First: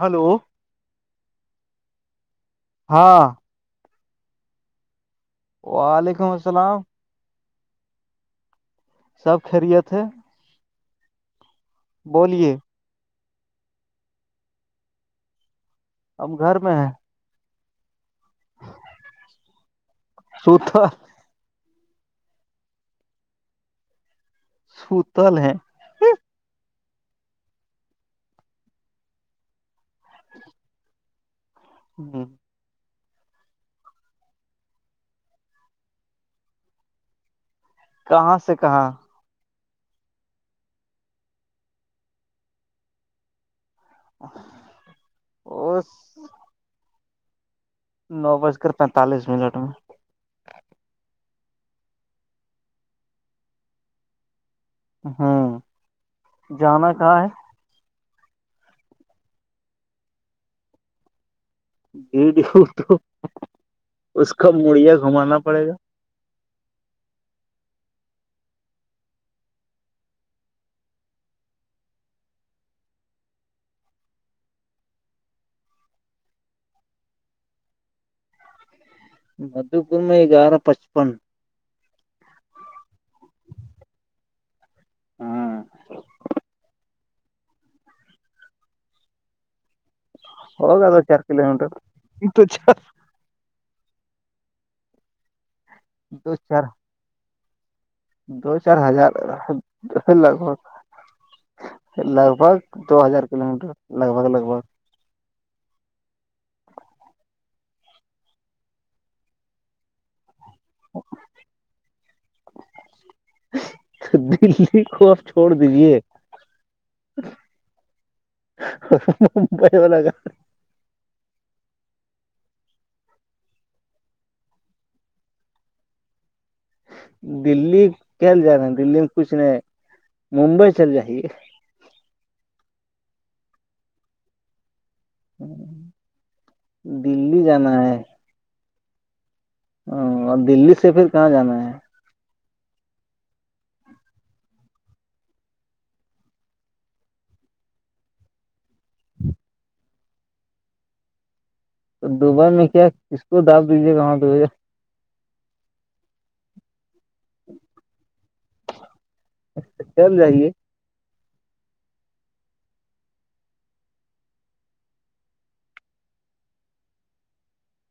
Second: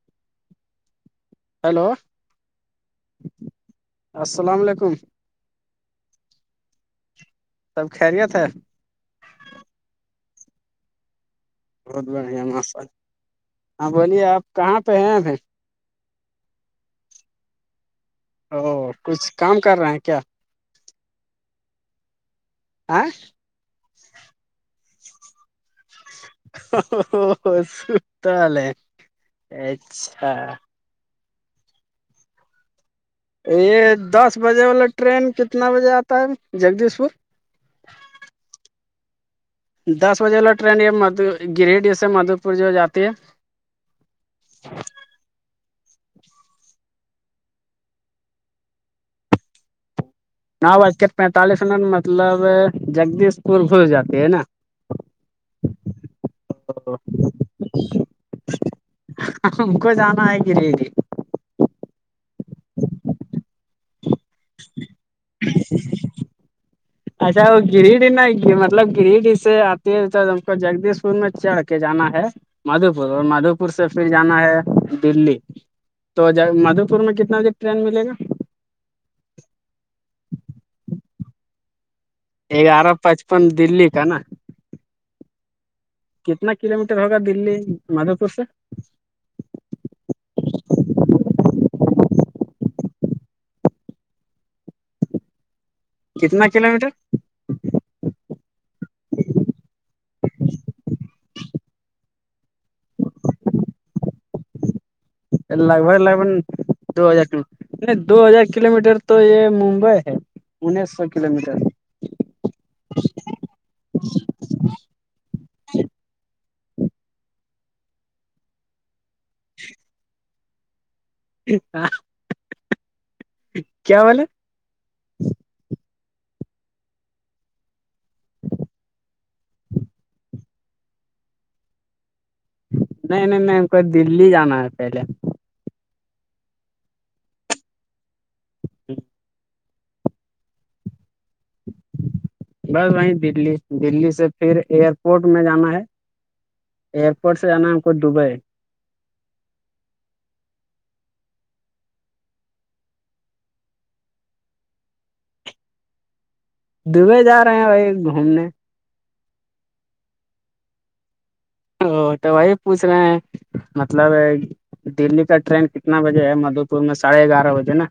hello hello ہاں السلام علیکم وعلیکم السلام سب خیریت ہے سب خریت ہے بہت بڑھیا بولیے مافل ہاں بولیے آپ کہاں پہ ہیں ایں ہم گھر میں ہیں او کچھ کام کر رہے ہیں کیا سوٹ [unintelligible] سوتل ہے س توال ہے اچھا ہی یہ دس بجے والا ٹرین کتنا بجے آتا ہے جگدیش پور کہاں سے کہاں دس بجے والا ٹرین یہ مد گریس سے مدھو پور جو جاتی ہے اور نو بج کر پینتالیس منٹ میں نو بج کے پینتالیس منٹ مطلب جگدیش پول بھول جاتے ہے نا ہاں ہم کو جانا ہے گریےری یڈیوو اس کا مڑیا گھمانا پڑے گا اچھا وہ گریڈ نا مطلب گری ڈی سے آتی ہے تو ہم کو جگدیش پور میں چڑھ کے جانا ہے مادھو پور اور مادھو پور سے پھر جانا ہے دلی تو ج مادھو پور میں کتنا بجے ٹرین ملے گا مدوپور میں گگیارہ پچپن گیارہ پچپن دللی کا نا ہاں کتنا کلو میٹر ہوگا دلی مادھو پور سے ہوگاد چار کلو میٹر چ دو کتنا چار کلو میٹر دو چار ہزار لگ بھگ لگ بھگ دو ہزار کلو میٹر لگ بھگ لگ بھگ لگ بگ لگ ب دو ہزار نہیں دو ہزار کلو میٹر تو یہ ممبئی ہے انیس سو کلو میٹر [unintelligible] تو دلی کو آپ چھوڑ دیجے ممبائی وال ل کا کیا والا [unintelligible] دللی کیال جا رہا ہیں دللی میں کچھ نہیں ممبئی چل جائیے نہیں نہیں نہیں ہم کو دللی جانا ہے پہلے دللی جانا ہے [unintelligible] جی ہ اور دللی سے پھر کہاں جانا ہے بس وہیں دلی دلی سے پھر ایئرپورٹ میں جانا ہے ایئرپورٹ سے جانا ہم کو دبئی تو دبئی میں کیا کس کو دپ دیجیے گاں تو بھیا دبے جا رہے ہیں بھائی گھومنے اچھا چب جائیے [unintelligible] او تو وہی پوچھ رہے ہیں مطلب دلی کا ٹرین کتنا بجے ہے مدھو پور میں ساڑھے گیارہ بجے نا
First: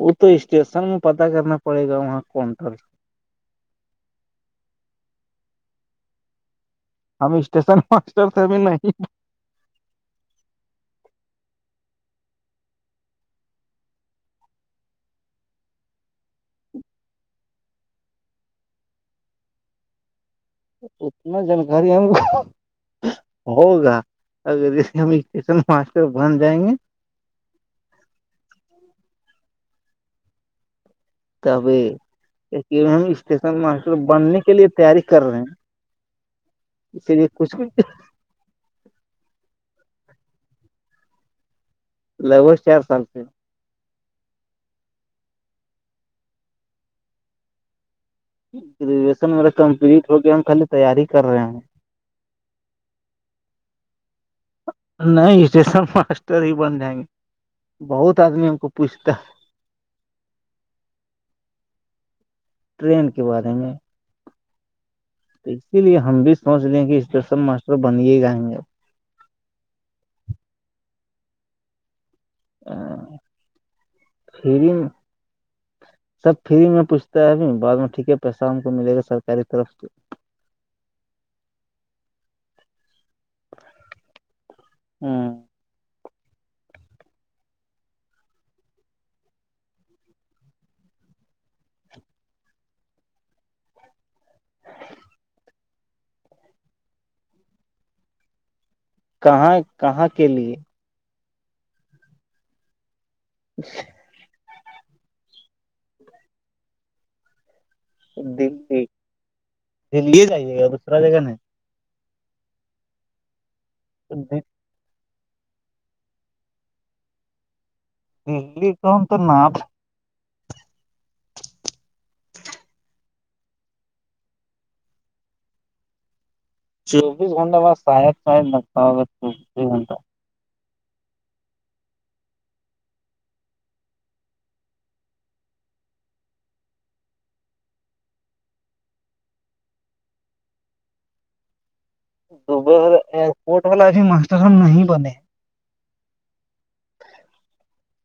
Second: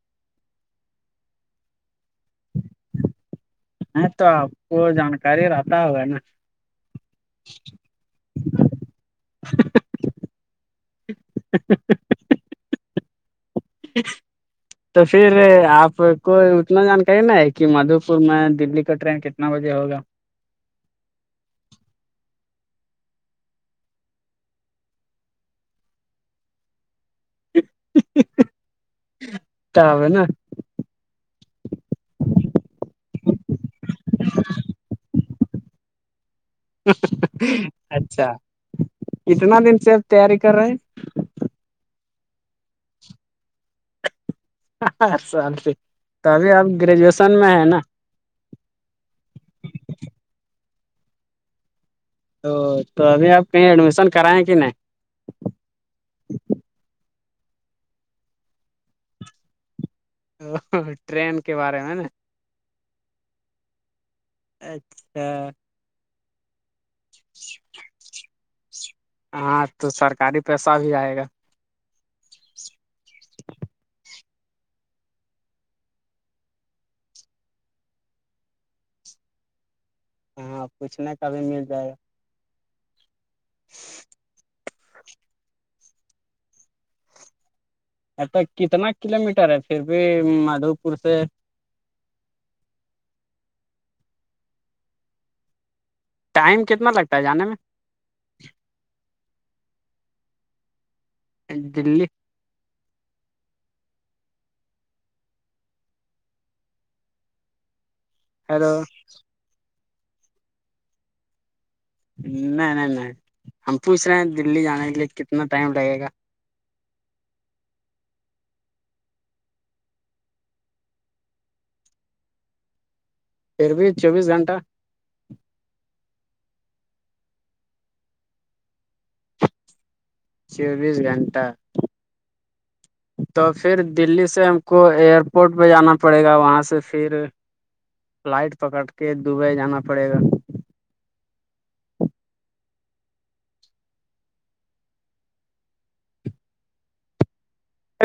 وہ تو اسٹیشن میں پتا کرنا پڑے گا وہاں کونٹر ہ تو آپ کو جانکاری رہتا ہوگا نا ہم اسٹیشن ماسٹر تھ بھی نہیں [unintelligible] جی تو پھر آپ کو اتنا جانکاری نہ ہے کہ مادھو پور میں دللی کا ٹرین کتنا بجے ہوگا اتنا جانکاری ہے ہوگا اگر جسے ہمٹیشن ماسٹر بن جائیں گے تاب ہے نا [unintelligible] تب [unintelligible] ہم اسٹیشن ماسٹر بننے کے لیے تیاری کر رہے ہیں [unintelligible] اسی لیے کچھ بھی اچھا کتنا دن سے اب تیاری کر رہے ہیں [unintelligible] لگ بگ چار سال سے [unintelligible] ہر سال سے تو ابھی آپ گریجویشن میں ہے نا [unintelligible] گریجویشن میرا کمپلیٹ ہو کےیا ہم کے تیاری کر رہے ہیں [unintelligible] تو تو ابھی آپ کہیں ایڈمیشن کرائیں کہ نہیں [unintelligible] نہیں اسٹ سب ماسٹر ہی بن جائیں گے بہت آدمی ہم کو پوچھتا ہے ا ٹرین کے بارے میں نا [unintelligible] ٹرین کے بعد ہیںیںے اچھا [unintelligible] اس لیے ہم بھی سوچ لے ہیں کہ اسٹیشن ماسٹر بنے گائیں گے ہاں تو سرکاری پیسہ بھی آئے گا ا فریم سب فری میں پوچھتا ہے ابھی بع میں ٹھیک ہے پیسہ ہم کو ملے گا سرکاری طرف سے ہاں کچھ نہیں کبھی مل جائے گا ہوں اھا کتنا کلو میٹر ہے پھر بھی مادھو پور سے ٹائم کتنا لگتا ہے جانے میں کہاں کہاں کے لیے [unintelligible] [inaudible] دی ہیلو دی جائیے گا دوسرا جگہ نہیں نہیں نہیں نہیں ہم پوچھ رہے ہیں نہیں دلی جانے کے لیے کتنا ٹائم لگے گا دلی کوم تو ناپ [inaudible] پھر بھی چوبیس گھنٹہ چویس گھٹا بس ساید س نتا ا چیس گھٹہ چوبیس گھنٹہ تو پھر دلی سے ہم کو ایئر پورٹ پہ جانا پڑے گا وہاں سے پھر فلائٹ پکڑ کے دبئی جانا پڑے گا تو ب ایرپورٹ والا ا بھی ماسٹر ف نہیں بنے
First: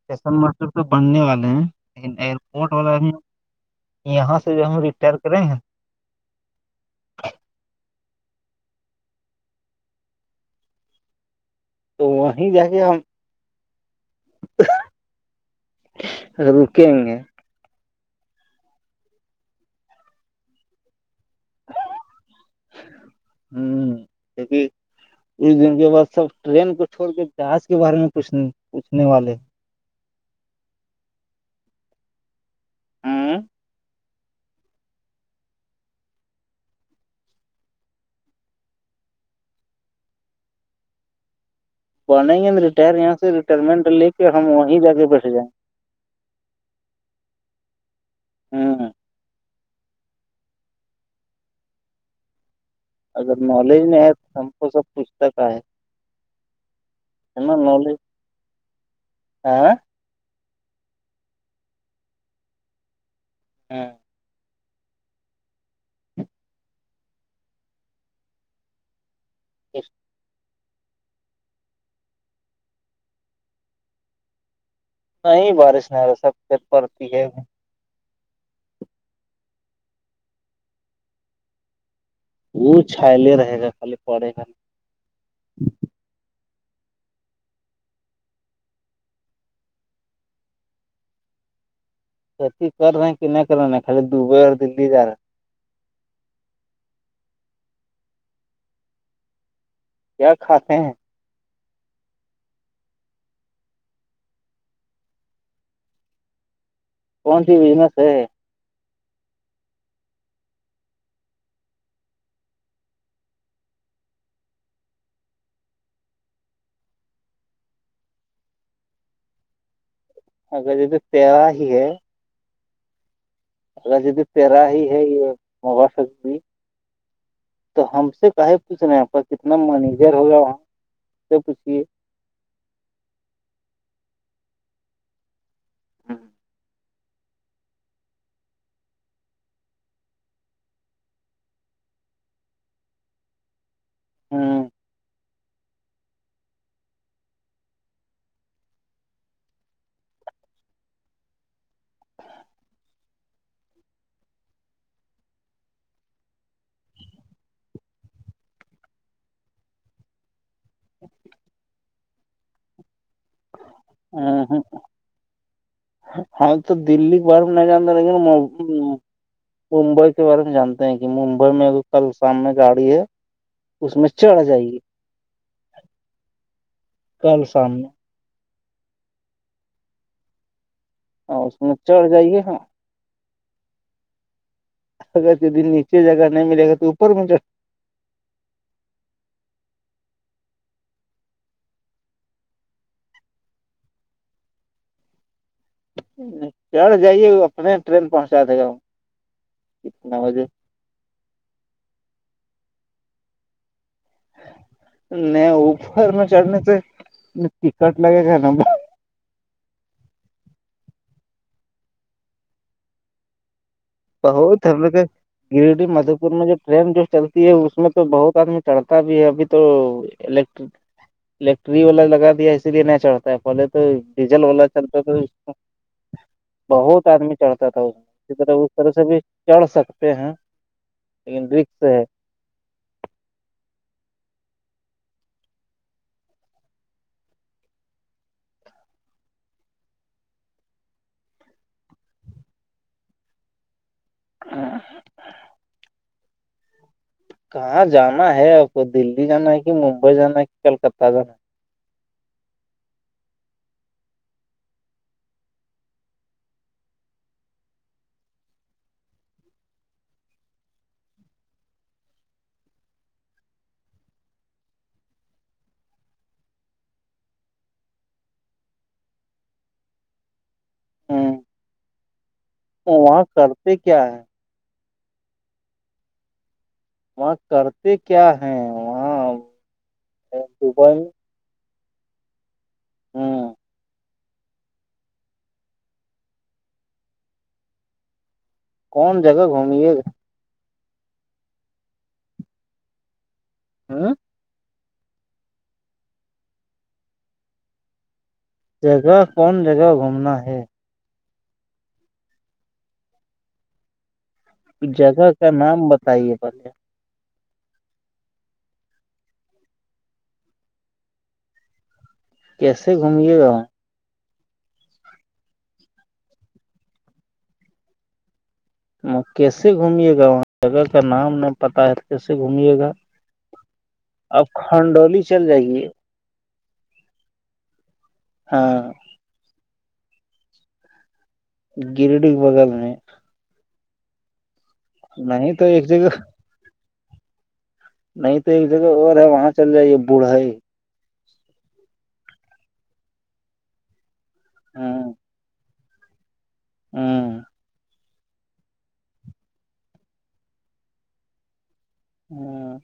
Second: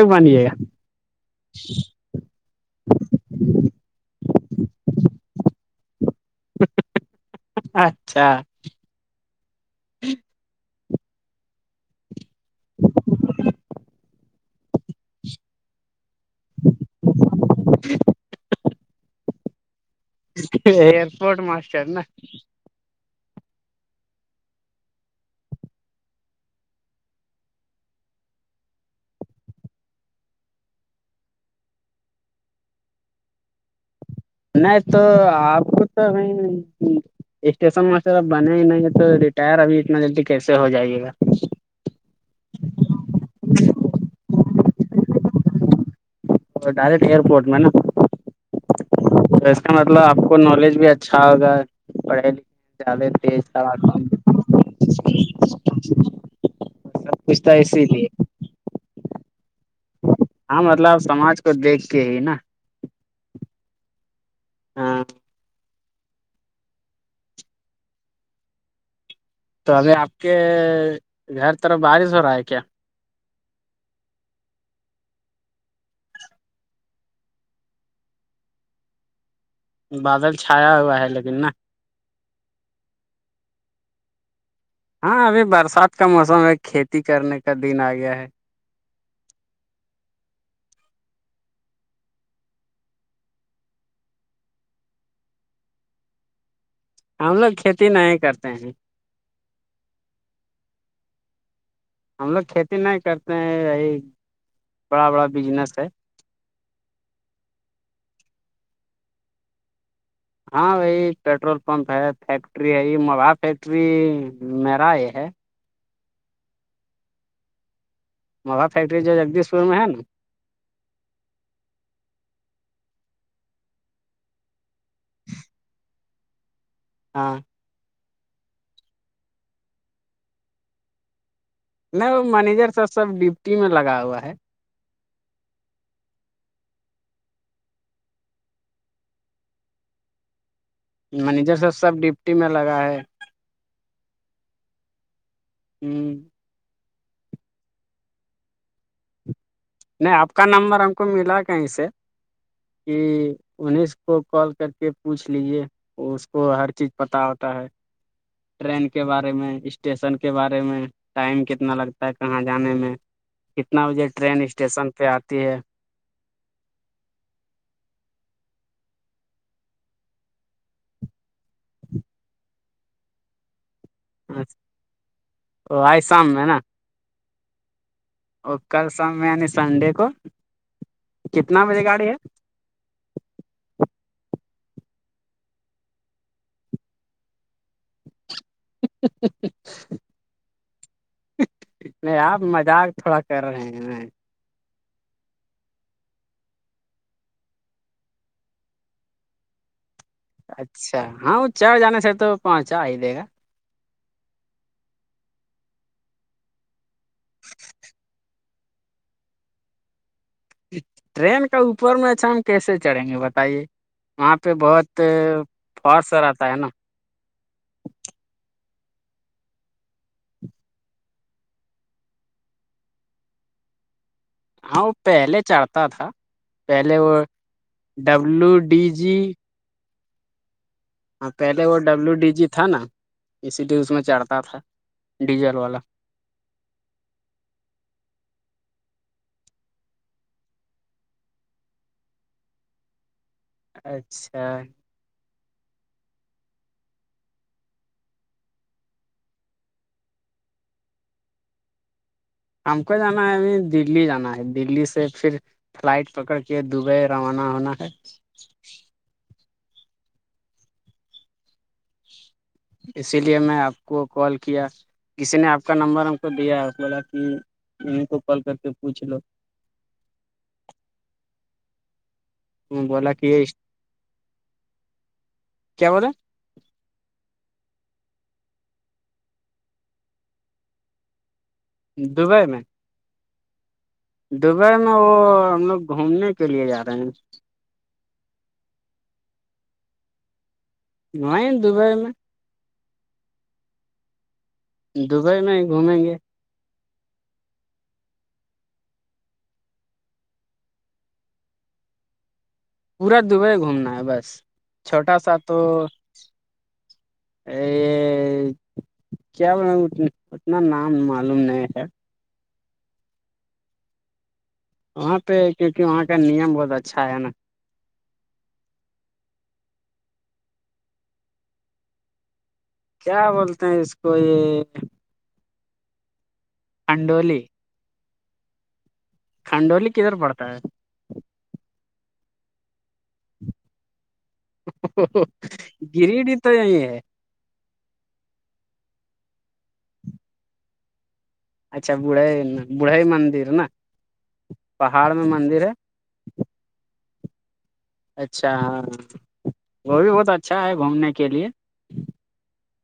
سٹییشن بنیے ماسٹر تو بڑھنے والے ہیں لن ایئرپورٹ والا یہاں سے جب ہم ریٹائر کرے ہیں اچھا تو وہیں جا گے ہم اب وہکیں گے ایئرپورٹ ماسٹر نا ہوں بھی کچھ دن کے بعد سب ٹرین کو چھوڑ کے جہاز کے بارے میںچ پوچھنے والے ہوں نہیں تو آپ کو تو نہیں اسٹیشن ماسٹر اب بنے ہی نہیں ہے تو ریٹائر ابھی اتنا جلدی کیسے ہو جائےے گا بنےیں گے ن ریٹائر یہاں سے ریٹائرمنٹ لے کے ہم وہیں جا کے بیٹھ جائیں ڈائریکٹ ایئرپورٹ میں ہے نا ہاں تو اس کا مطلب آپ کو نالج بھی اچھا ہوگا پڑھائی ل جد اگر نالج نہیں ہے تو ہم کو سب تز پوچھتا کا ہے سب کچھ تھا اسی لیے آاں ہاں مطلب آپ سماج کو دیکھ کے ہی نا ہاں ہاں تو ابھی آپ کے گھر طرف بارش ہو رہا ہے کیا نہیں بارش نہیں رہا سب چت پڑتی ہے بادل چھایا ہوا ہے لیکن نا وہ چھالے رہے گا خالی پڑے گا نہیںا ہاں ابھی برسات کا موسم ہے کھیتی کرنے کا دن آ گیا ہے کتی کر رہے ہیں کہ نہیں کر رہے ہیں خالی دبئی اور دللی جا رہا ہیں ہم لوگ کھیتی نہیں کرتے ہیں کیا کھاتے ہیں ہم لوگ کھیتی نہیں کرتے ہیں یہی بڑا بڑا بجنس ہے کون سی بزنس ہے ہاں بھائی پیٹرول پمپ ہے فیکٹری ہے یہ موب فیکٹری میرا یہ ہے موا فیکٹری جو جگدیش پور میں ہے نا اگر یہ تو تیرہ ہی ہے اگر جد تیرا ہی ہے یہ مبا بھی ہاں تو ہم سے کہے پوچھ رہے ہیں کتنا منییجر ہوگا وہاں سے پوچھیے نہیں وہ مینیجر سرب سب ڈپٹی میں لگا ہوا ہے ہاں ہ مینیجر سرب سب ڈپٹی میں لگا ہے ہوں ہوں نہیں آپ کا نمبر ہم کو ملا کہیں سے کہ انہس کو کال کر کے پوچھ لیجے اس کو ہر چیز پت ہوتا ہے ٹرین کے بارے میں اسٹیشن کے بارے میں ٹائم کتنا لگتا ہے کہاں جانے میں کتنا بجے ٹرین اسٹیشن پہ آتی ہے ہاں تو دللیی باہر نہیں جانتا لے ممبئی کے بارے میں جانتے ہیں کہ ممبئی میں ا کل شام میں گاڑی ہے اس میں چڑھ جائےے آج شام میں نا کل سامنے اور کل شام میں یعنی سنڈے کو اور اس کتنا میں بجے گاڑی چڑھ ہے جائیے ہاں اگر دن نیچے جگہ نہیں ملے گا تو اوپر مل ج ہ ہ نہیں آپ مذاق تھوڑا کر رہے ہیں میں چڑ جائیے اپنے ٹرین پہنچا دے گا وہ کتنا بجے اچھا ہاں وہ چار جانے سے تو پہنچا ہی دے گا نہیں اوپر میں چڑھنے سے تٹکٹ لگے گا نا ب ٹرین کا اوپر میں اچھا ہم کیسے چڑھیں گے بتائیے وہاں ہو پہ تھر بہت کہ گرڈ فارس مدوپور رہتا مجھے ہے نا ٹرین جوٹل اس میں تو بہت آدمی چڑھتا بھی ہے ابھی تو الیکٹرک الیکٹریری والا لگا دیا اسی لیے نہ چڑھتا ہے پہلے تو ڈیزل والا ہاں وہ چلتا تو اس پہلے چڑھتا تھا پہلے بہت وہ آدمی چڑھتا تھا اس اسی طرح ڈبلو اس ڈی طرح سے جی بھی چڑھ سکتے ہیں ہاں لیکن پہلے وہ رکس ڈبلو ڈی جی تھا نا اسی لیے اس میں چڑھتا تھا ڈیزل والا اچھا ہے کہاں جانا ہے آپ کو دی جانا ہے کہ ممبئی جانا ہے کہ کلکتہ جانا ہے ہم کو جانا ہے ابھی دلی جانا ہے دی سے پھر فلائٹ پکڑ کے دبئی روانہ ہونا ہے اسی لیے میں آپ کو کال کیا کسی نے آپ کا نمبر ہم کو دیا اس بولا کہ انیں کو کال کر کے پوچھ لو ہاں بولا کہ کرتے کیا ہے کیا بلا وہاں کرتے کیا ہیں وہاں دبئی میں دبئی میں ہاں دبئی میں وہ ہم لوگ گھومنے کے لیے جا رہے ہیں کون جگہ گھومے گ نہیں دبئی میں ہاں دبئی میں ہی گھومیں گے جگہ کون جگہ گھومنا ہے پورا دبئی گھومنا ہے بس چھوٹا جگہ سا کا تو نام بتائیے پہلے [inaudible] کیا اتنا نام معلوم نہیں ہے کیسے گھومے گا ہ وہاں پہ کیونکہ وہاں کا نیم بہت اچھا ہے نا وہ کیسے گھمیے گا وہاں جگہ کا نام نہ پتا ہے کیسے گھمیے گا کیا بولتے ہیں اس کو یہ آپ کھنڈولی چل جائے گی انڈولی ہاں کھنڈولی کدھر پڑتا ہے گرڈی کے بگل میں نہیں تو ایک جگہ گریڈی تو نہیں ہے نہیں تو ایک جگہ اور ہے وہاں چل جائیے بوڑھا ہے اچھا بڑھے بڑھے مندر نا پہاڑ میں مندر ہے ہوں اچھا ہاں وہ بھی بہت اچھا ہے گھومنے کے لیے ہاں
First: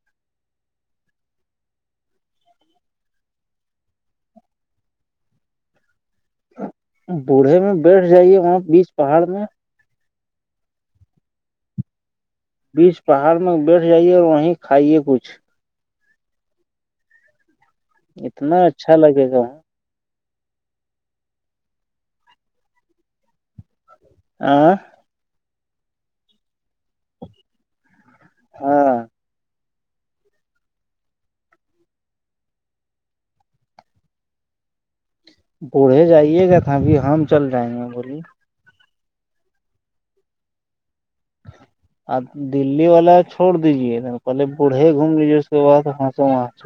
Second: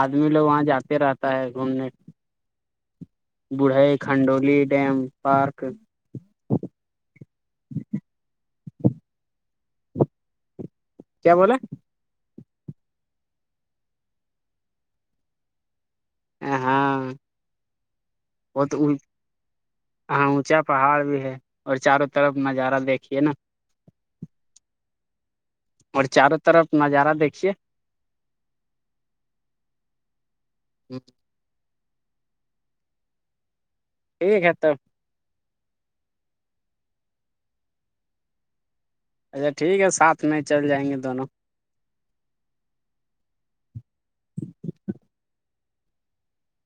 آدمی لوگ وہاں جاتے رہتا ہے گھومنے بڑھائی کھنڈولی ڈیم پارک بوڑھے میں بیٹھ جائیے وہاں بیچ پہاڑ میں کیا بولاے بیچ پہاڑ میں بیٹھ جائیے اور وہیں کھائیے کچھ ا ہاں اتنا بہت اچھا لگے گا ہاں اونچا پہاڑ بھی ہے اور چاروں طرف نظارہ دیکھیے نا آاں اور چاروں طرف نظارہ دیکھیے ہاں ٹھیک ہے تو بوڑھے جائیے گا تھا ابھی ہم چل جائیں گے بولیے اچھا ٹھیک ہے ساتھ میں چل جائیں گے دونوں آپ دللی والا چھوڑ دیجے پہلے بوڑھے گھوم لیجے اس کے بعس وہاں چ